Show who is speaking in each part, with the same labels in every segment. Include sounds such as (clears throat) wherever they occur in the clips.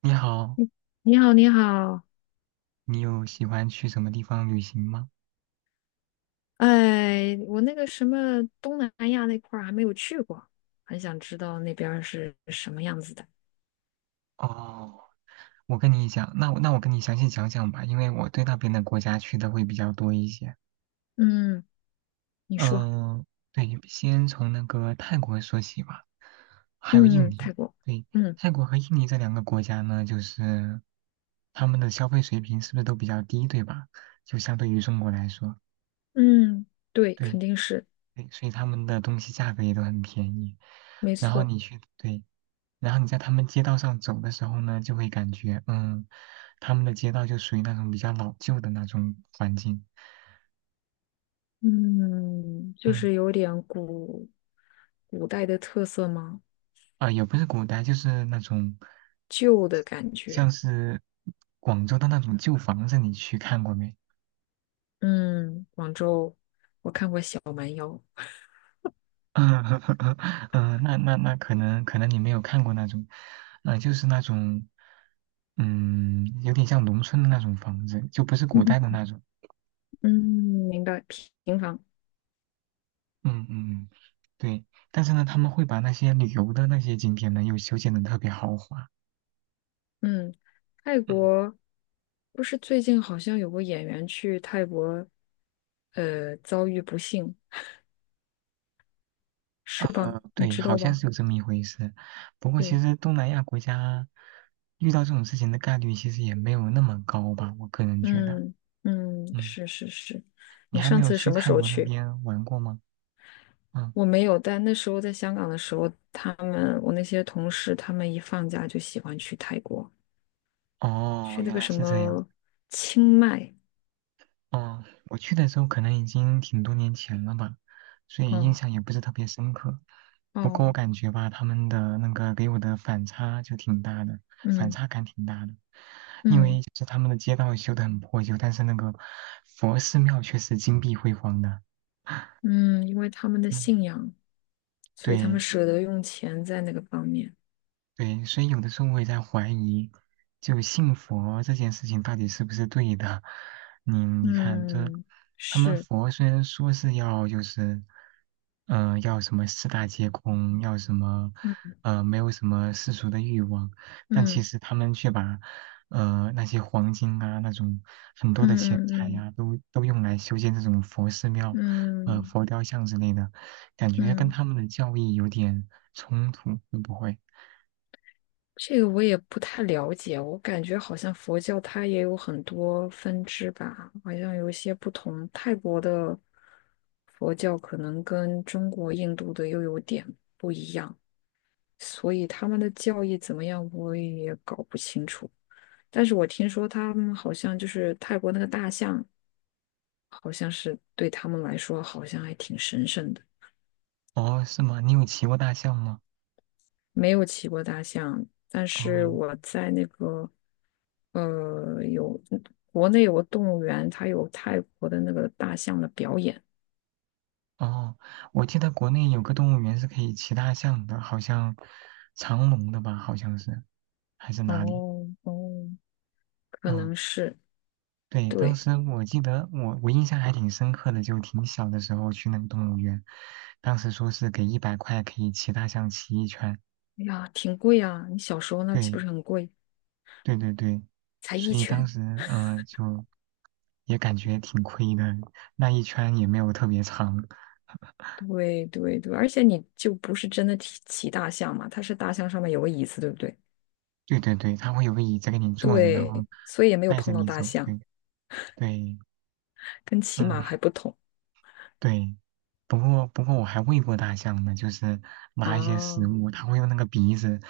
Speaker 1: 你好，
Speaker 2: 你好，你好。
Speaker 1: 你有喜欢去什么地方旅行吗？
Speaker 2: 哎，我那个什么东南亚那块儿还没有去过，很想知道那边儿是什么样子的。
Speaker 1: 哦，我跟你讲，那我跟你详细讲讲吧，因为我对那边的国家去的会比较多一些。
Speaker 2: 嗯，你说。
Speaker 1: 嗯、对，先从那个泰国说起吧，还有印
Speaker 2: 嗯，
Speaker 1: 尼。
Speaker 2: 泰国。
Speaker 1: 对，
Speaker 2: 嗯
Speaker 1: 泰国和印尼这两个国家呢，就是他们的消费水平是不是都比较低，对吧？就相对于中国来说，
Speaker 2: 嗯，对，
Speaker 1: 对，
Speaker 2: 肯定是。
Speaker 1: 对，所以他们的东西价格也都很便宜。
Speaker 2: 没
Speaker 1: 然后
Speaker 2: 错。
Speaker 1: 你去，对。然后你在他们街道上走的时候呢，就会感觉，他们的街道就属于那种比较老旧的那种环境，
Speaker 2: 嗯，就
Speaker 1: 嗯，
Speaker 2: 是有点古代的特色吗？
Speaker 1: 也不是古代，就是那种
Speaker 2: 旧的感
Speaker 1: 像
Speaker 2: 觉。
Speaker 1: 是广州的那种旧房子，你去看过没？
Speaker 2: 嗯，广州，我看过小蛮腰。
Speaker 1: (laughs) 嗯，那可能你没有看过那种，就是那种，有点像农村的那种房子，就不是古
Speaker 2: 嗯
Speaker 1: 代的那种，
Speaker 2: 嗯，明白，平房。
Speaker 1: 嗯嗯，对，但是呢，他们会把那些旅游的那些景点呢，又修建的特别豪华。
Speaker 2: 嗯，泰
Speaker 1: 嗯，
Speaker 2: 国不是最近好像有个演员去泰国，遭遇不幸，是吧？你
Speaker 1: 对，
Speaker 2: 知
Speaker 1: 好
Speaker 2: 道
Speaker 1: 像
Speaker 2: 吧？
Speaker 1: 是有这么一回事。不过其
Speaker 2: 对，
Speaker 1: 实东南亚国家遇到这种事情的概率其实也没有那么高吧，我个人觉得。
Speaker 2: 嗯嗯，
Speaker 1: 嗯，
Speaker 2: 是是是。
Speaker 1: 你
Speaker 2: 你
Speaker 1: 还没
Speaker 2: 上
Speaker 1: 有
Speaker 2: 次
Speaker 1: 去
Speaker 2: 什么
Speaker 1: 泰
Speaker 2: 时候
Speaker 1: 国那
Speaker 2: 去？
Speaker 1: 边玩过吗？嗯，
Speaker 2: 我没有，但那时候在香港的时候，我那些同事，他们一放假就喜欢去泰国，
Speaker 1: 哦，
Speaker 2: 去那
Speaker 1: 原
Speaker 2: 个
Speaker 1: 来
Speaker 2: 什
Speaker 1: 是这样。
Speaker 2: 么清迈。
Speaker 1: 哦，我去的时候可能已经挺多年前了吧，所以印
Speaker 2: 哦
Speaker 1: 象也不是特别深刻。不过我
Speaker 2: 哦。
Speaker 1: 感觉吧，他们的那个给我的反差就挺大的，反
Speaker 2: 嗯
Speaker 1: 差感挺大的。因
Speaker 2: 嗯
Speaker 1: 为就是他们的街道修得很破旧，但是那个佛寺庙却是金碧辉煌的。
Speaker 2: 嗯，因为他们的
Speaker 1: 嗯，
Speaker 2: 信仰，所以他们
Speaker 1: 对，
Speaker 2: 舍得用钱在那个方面。
Speaker 1: 对，所以有的时候我也在怀疑，就信佛这件事情到底是不是对的？你看，这
Speaker 2: 嗯，
Speaker 1: 他们
Speaker 2: 是。
Speaker 1: 佛虽然说是要就是，要什么四大皆空，要什么，
Speaker 2: 嗯
Speaker 1: 没有什么世俗的欲望，但其
Speaker 2: 嗯
Speaker 1: 实他们却把，那些黄金啊，那种很多
Speaker 2: 嗯
Speaker 1: 的钱财
Speaker 2: 嗯
Speaker 1: 呀、都用来修建这种佛寺庙，
Speaker 2: 嗯嗯
Speaker 1: 佛雕像之类的，感觉跟
Speaker 2: 嗯。
Speaker 1: 他们的教义有点冲突，会不会？
Speaker 2: 这个我也不太了解，我感觉好像佛教它也有很多分支吧，好像有一些不同。泰国的佛教可能跟中国、印度的又有点，所以他们的教义怎么样，我也搞不清楚。但是我听说他们好像就是泰国那个大象，好像是对他们来说好像还挺神圣的。
Speaker 1: 哦，是吗？你有骑过大象吗？
Speaker 2: 没有骑过大象，但是
Speaker 1: 哦
Speaker 2: 我在那个呃有国内有个动物园，它有泰国的那个大象的表演。
Speaker 1: 哦，我记得国内有个动物园是可以骑大象的，好像长隆的吧，好像是，还是哪里？
Speaker 2: 哦哦，可
Speaker 1: 嗯，
Speaker 2: 能是。
Speaker 1: 对，当
Speaker 2: 对。
Speaker 1: 时我记得我印象还挺深刻的，就挺小的时候去那个动物园，当时说是给100块可以骑大象骑一圈，
Speaker 2: 哎呀，挺贵啊！你小时候那岂不
Speaker 1: 对
Speaker 2: 是很贵？
Speaker 1: 对对对，
Speaker 2: 才一
Speaker 1: 所以当
Speaker 2: 拳。
Speaker 1: 时就也感觉挺亏的，那一圈也没有特别长，
Speaker 2: 对对对，而且你就不是真的骑大象嘛，它是大象上面有个椅子，对不对？
Speaker 1: 对对对，他会有个椅子给你坐着，然后
Speaker 2: 对，所以也没有
Speaker 1: 带着
Speaker 2: 碰到
Speaker 1: 你
Speaker 2: 大
Speaker 1: 走。
Speaker 2: 象，
Speaker 1: 对对，
Speaker 2: 跟骑马还
Speaker 1: 嗯
Speaker 2: 不同
Speaker 1: 对。不过我还喂过大象呢，就是拿一些食
Speaker 2: 啊。
Speaker 1: 物，它会用那个鼻子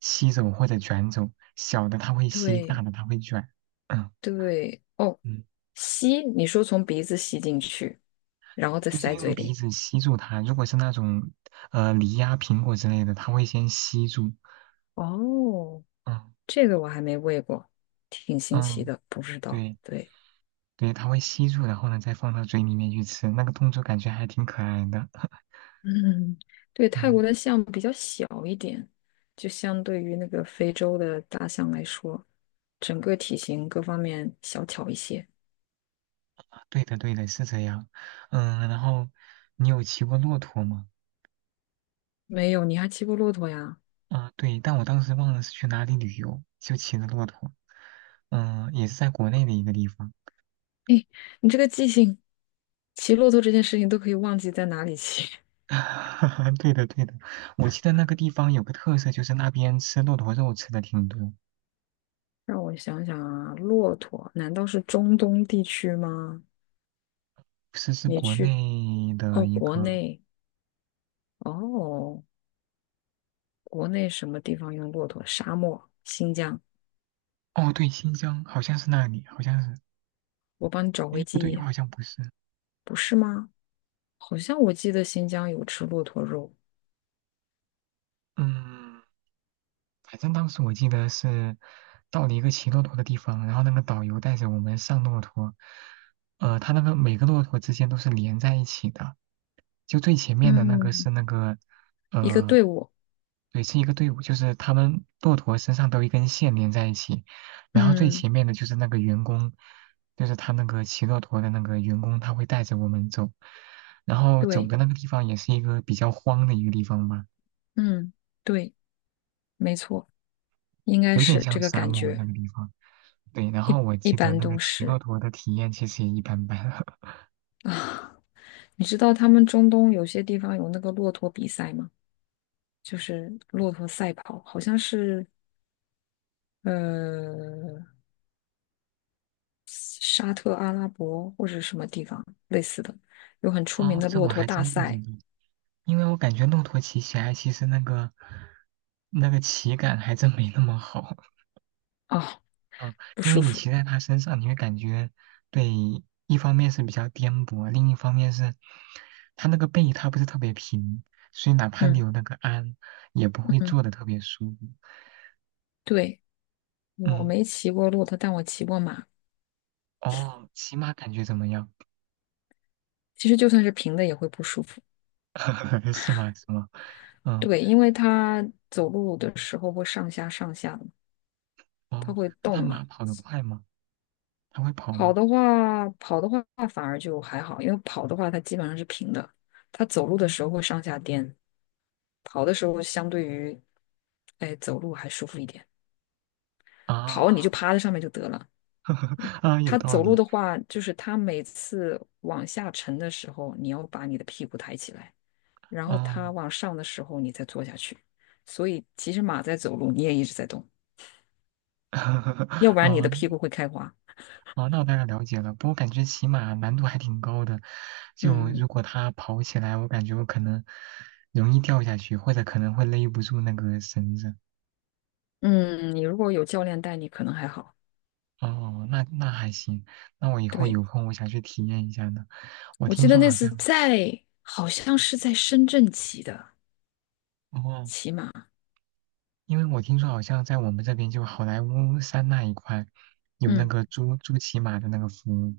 Speaker 1: 吸走或者卷走，小的它会吸，大
Speaker 2: 对，
Speaker 1: 的它会卷。嗯
Speaker 2: 对。哦，
Speaker 1: 嗯，
Speaker 2: 吸，你说从鼻子吸进去，然后再
Speaker 1: 就是
Speaker 2: 塞
Speaker 1: 用
Speaker 2: 嘴
Speaker 1: 鼻
Speaker 2: 里。
Speaker 1: 子吸住它。如果是那种梨呀、苹果之类的，它会先吸住。
Speaker 2: 哦，
Speaker 1: 嗯
Speaker 2: 这个我还没喂过，挺新奇
Speaker 1: 嗯，
Speaker 2: 的，不知道。
Speaker 1: 对
Speaker 2: 对
Speaker 1: 对，它会吸住，然后呢再放到嘴里面去吃。那个动作感觉还挺可爱的。(laughs)
Speaker 2: (laughs)，嗯，对。泰
Speaker 1: 嗯。
Speaker 2: 国的象比较小一点，就相对于那个非洲的大象来说，整个体型各方面小巧一些。
Speaker 1: 对的，对的，是这样。嗯，然后你有骑过骆驼吗？
Speaker 2: 没有，你还骑过骆驼呀？
Speaker 1: 对，但我当时忘了是去哪里旅游，就骑的骆驼。也是在国内的一个地方。
Speaker 2: 诶，你这个记性，骑骆驼这件事情都可以忘记在哪里骑。
Speaker 1: (laughs) 对的，对的，我记得那个地方有个特色，就是那边吃骆驼肉吃的挺多，
Speaker 2: 让我想想啊，骆驼难道是中东地区吗？
Speaker 1: 是，是
Speaker 2: 你
Speaker 1: 国
Speaker 2: 去。
Speaker 1: 内的
Speaker 2: 哦，
Speaker 1: 一
Speaker 2: 国
Speaker 1: 个。
Speaker 2: 内。哦，国内什么地方用骆驼？沙漠，新疆。
Speaker 1: 哦，对，新疆好像是那里，好像是。
Speaker 2: 我帮你找
Speaker 1: 哎，
Speaker 2: 回
Speaker 1: 不
Speaker 2: 记
Speaker 1: 对，又
Speaker 2: 忆。
Speaker 1: 好像不是。
Speaker 2: 不是吗？好像我记得新疆有吃骆驼肉。
Speaker 1: 嗯。反正当时我记得是到了一个骑骆驼的地方，然后那个导游带着我们上骆驼，呃，他那个每个骆驼之间都是连在一起的，就最前面的那个
Speaker 2: 嗯，
Speaker 1: 是那个，
Speaker 2: 一个
Speaker 1: 呃，
Speaker 2: 队伍。
Speaker 1: 对，是一个队伍，就是他们骆驼身上都有一根线连在一起，然后最
Speaker 2: 嗯，
Speaker 1: 前面的就是那个员工，就是他那个骑骆驼的那个员工，他会带着我们走，然后走
Speaker 2: 对，
Speaker 1: 的那个地方也是一个比较荒的一个地方吧，
Speaker 2: 嗯，对，没错，应该
Speaker 1: 有点
Speaker 2: 是这
Speaker 1: 像
Speaker 2: 个
Speaker 1: 沙
Speaker 2: 感
Speaker 1: 漠那
Speaker 2: 觉。
Speaker 1: 个地方。对，然后我
Speaker 2: 一
Speaker 1: 记得
Speaker 2: 般
Speaker 1: 那个
Speaker 2: 都
Speaker 1: 骑骆
Speaker 2: 是。
Speaker 1: 驼的体验其实也一般般。(laughs)
Speaker 2: 啊，你知道他们中东有些地方有那个骆驼比赛吗？就是骆驼赛跑，好像是呃沙特阿拉伯或者什么地方类似的，有很出名
Speaker 1: 哦，
Speaker 2: 的
Speaker 1: 这
Speaker 2: 骆
Speaker 1: 我
Speaker 2: 驼
Speaker 1: 还
Speaker 2: 大
Speaker 1: 真不知
Speaker 2: 赛。
Speaker 1: 道，因为我感觉骆驼骑起来其实那个骑感还真没那么好。(laughs)
Speaker 2: 啊，
Speaker 1: 嗯，
Speaker 2: 不
Speaker 1: 因为
Speaker 2: 舒
Speaker 1: 你
Speaker 2: 服。
Speaker 1: 骑在它身上，你会感觉，对，一方面是比较颠簸，另一方面是它那个背它不是特别平，所以哪怕你
Speaker 2: 嗯
Speaker 1: 有那个鞍，也不会
Speaker 2: 嗯，
Speaker 1: 坐的特别舒服。
Speaker 2: 对，我
Speaker 1: 嗯，
Speaker 2: 没骑过骆驼，但我骑过马。
Speaker 1: 哦，骑马感觉怎么样？
Speaker 2: 其实就算是平的也会不舒服。
Speaker 1: (laughs) 是吗？是吗？嗯。
Speaker 2: 对，因为它走路的时候会上下上下的，它
Speaker 1: 哦，
Speaker 2: 会
Speaker 1: 那
Speaker 2: 动
Speaker 1: 他马
Speaker 2: 嘛。
Speaker 1: 跑得快吗？他会跑
Speaker 2: 跑
Speaker 1: 吗？
Speaker 2: 的话，跑的话反而就还好，因为跑的话它基本上是平的，它走路的时候会上下颠。跑的时候相对于，哎，走路还舒服一点。跑你
Speaker 1: 啊
Speaker 2: 就趴在上面就得了。
Speaker 1: (laughs) 啊，有
Speaker 2: 它
Speaker 1: 道
Speaker 2: 走路
Speaker 1: 理
Speaker 2: 的话，就是它每次往下沉的时候，你要把你的屁股抬起来，然后它
Speaker 1: 哦，
Speaker 2: 往上的时候，你再坐下去。所以其实马在走路，你也一直在动，要
Speaker 1: (laughs)
Speaker 2: 不然你
Speaker 1: 哦
Speaker 2: 的屁股会开花。
Speaker 1: 哦，那我大概了解了。不过感觉骑马难度还挺高的，就如
Speaker 2: 嗯
Speaker 1: 果它跑起来，我感觉我可能容易掉下去，或者可能会勒不住那个绳子。
Speaker 2: 嗯，你如果有教练带你，可能还好。
Speaker 1: 哦，那还行，那我以后
Speaker 2: 对，
Speaker 1: 有空我想去体验一下呢。我
Speaker 2: 我记
Speaker 1: 听
Speaker 2: 得
Speaker 1: 说
Speaker 2: 那
Speaker 1: 好
Speaker 2: 次
Speaker 1: 像
Speaker 2: 在，好像是在深圳骑的，
Speaker 1: 哦，
Speaker 2: 骑马。
Speaker 1: 因为我听说好像在我们这边就好莱坞山那一块有那
Speaker 2: 嗯。
Speaker 1: 个租骑马的那个服务。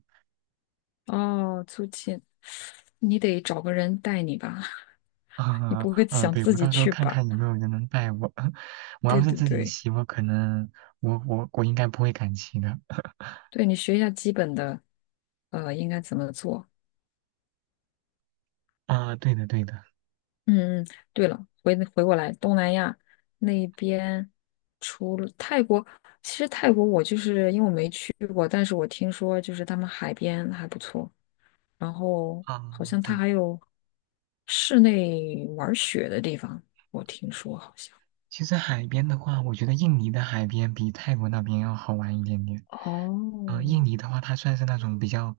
Speaker 2: 哦，租借，你得找个人带你吧？
Speaker 1: (laughs)
Speaker 2: (laughs) 你
Speaker 1: 啊
Speaker 2: 不会
Speaker 1: 啊，
Speaker 2: 想
Speaker 1: 对，
Speaker 2: 自
Speaker 1: 我
Speaker 2: 己
Speaker 1: 到时候
Speaker 2: 去
Speaker 1: 看
Speaker 2: 吧？
Speaker 1: 看有没有人能带我。(laughs) 我要
Speaker 2: 对
Speaker 1: 是
Speaker 2: 对
Speaker 1: 自己
Speaker 2: 对，
Speaker 1: 骑，我可能我我我应该不会敢骑的。
Speaker 2: 对你学一下基本的，应该怎么做？
Speaker 1: 啊，对的对的。
Speaker 2: 嗯嗯。对了，回过来，东南亚那边除了泰国，其实泰国我就是因为我没去过，但是我听说就是他们海边还不错，然后
Speaker 1: 啊，
Speaker 2: 好像它
Speaker 1: 对，
Speaker 2: 还有室内玩雪的地方，我听说好像。
Speaker 1: 其实海边的话，我觉得印尼的海边比泰国那边要好玩一点点。印
Speaker 2: 哦，
Speaker 1: 尼的话，它算是那种比较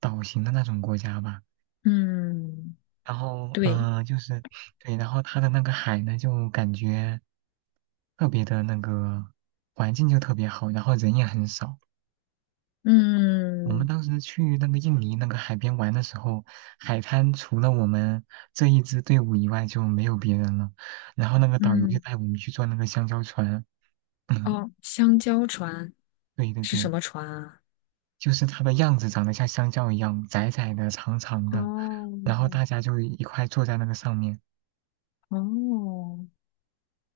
Speaker 1: 岛型的那种国家吧。
Speaker 2: 嗯，
Speaker 1: 然后，
Speaker 2: 对，
Speaker 1: 就是对，然后它的那个海呢，就感觉特别的那个环境就特别好，然后人也很少。我们
Speaker 2: 嗯
Speaker 1: 当时去那个印尼那个海边玩的时候，海滩除了我们这一支队伍以外就没有别人了。然后那个导游就
Speaker 2: 嗯。
Speaker 1: 带我们去坐那个香蕉船，(laughs) (clears throat)
Speaker 2: 哦，香蕉船
Speaker 1: 对对
Speaker 2: 是什
Speaker 1: 对，
Speaker 2: 么船啊？
Speaker 1: 就是它的样子长得像香蕉一样，窄窄的、长长的。
Speaker 2: 哦
Speaker 1: 然后大家就一块坐在那个上面。
Speaker 2: 哦，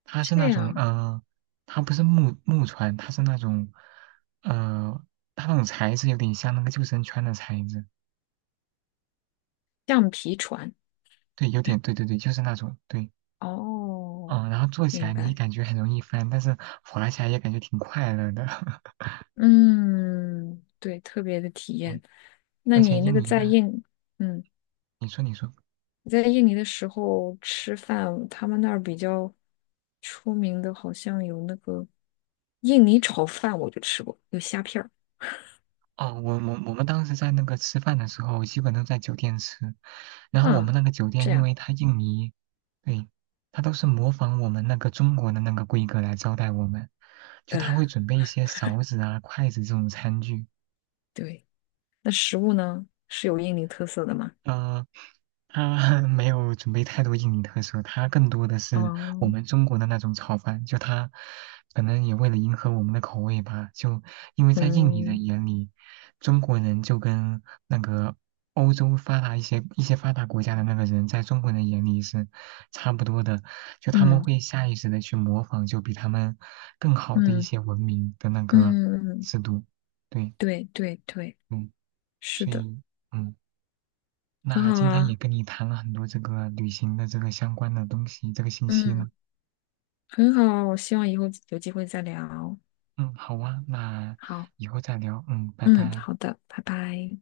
Speaker 1: 它是那
Speaker 2: 这
Speaker 1: 种
Speaker 2: 样，
Speaker 1: 它不是木船，它是那种呃，它那种材质有点像那个救生圈的材质，
Speaker 2: 橡皮船。
Speaker 1: 对，有点对对对，就是那种对。
Speaker 2: 哦，
Speaker 1: 嗯，然后坐起来
Speaker 2: 明
Speaker 1: 你
Speaker 2: 白。
Speaker 1: 感觉很容易翻，但是滑起来也感觉挺快乐的。(laughs)
Speaker 2: 嗯，对，特别的体
Speaker 1: 对，
Speaker 2: 验。那
Speaker 1: 而且
Speaker 2: 你那
Speaker 1: 印
Speaker 2: 个
Speaker 1: 尼
Speaker 2: 在
Speaker 1: 呢，
Speaker 2: 印，嗯，
Speaker 1: 你说你说，
Speaker 2: 你在印尼的时候吃饭，他们那儿比较出名的，好像有那个印尼炒饭，我就吃过，有虾片儿。
Speaker 1: 哦，我们当时在那个吃饭的时候，基本都在酒店吃，然后我们
Speaker 2: 啊，
Speaker 1: 那个酒店，
Speaker 2: 这
Speaker 1: 因
Speaker 2: 样。
Speaker 1: 为它印尼，对，它都是模仿我们那个中国的那个规格来招待我们，就他
Speaker 2: 呃。
Speaker 1: 会准备一些勺子啊、筷子这种餐具，
Speaker 2: 对，那食物呢是有印尼特色的吗？
Speaker 1: 呃，他 (laughs) 没有准备太多印尼特色，他更多的是我
Speaker 2: 哦，
Speaker 1: 们中国的那种炒饭。就他可能也为了迎合我们的口味吧，就因为在印尼
Speaker 2: 嗯
Speaker 1: 人眼里，中国人就跟那个欧洲发达一些发达国家的那个人，在中国人眼里是差不多的，就他们
Speaker 2: 嗯
Speaker 1: 会下意识的去模仿，就比他们更好的一
Speaker 2: 嗯
Speaker 1: 些文明的那
Speaker 2: 嗯
Speaker 1: 个
Speaker 2: 嗯，嗯，
Speaker 1: 制度。对，
Speaker 2: 对对对，
Speaker 1: 嗯，
Speaker 2: 是
Speaker 1: 所
Speaker 2: 的。
Speaker 1: 以。嗯。
Speaker 2: 很
Speaker 1: 那
Speaker 2: 好
Speaker 1: 今天也
Speaker 2: 啊，
Speaker 1: 跟你谈了很多这个旅行的这个相关的东西，这个信息
Speaker 2: 嗯，
Speaker 1: 呢。
Speaker 2: 很好啊，我希望以后有机会再聊。
Speaker 1: 嗯，好啊，那
Speaker 2: 好，
Speaker 1: 以后再聊。嗯，拜
Speaker 2: 嗯，
Speaker 1: 拜。
Speaker 2: 好的，拜拜。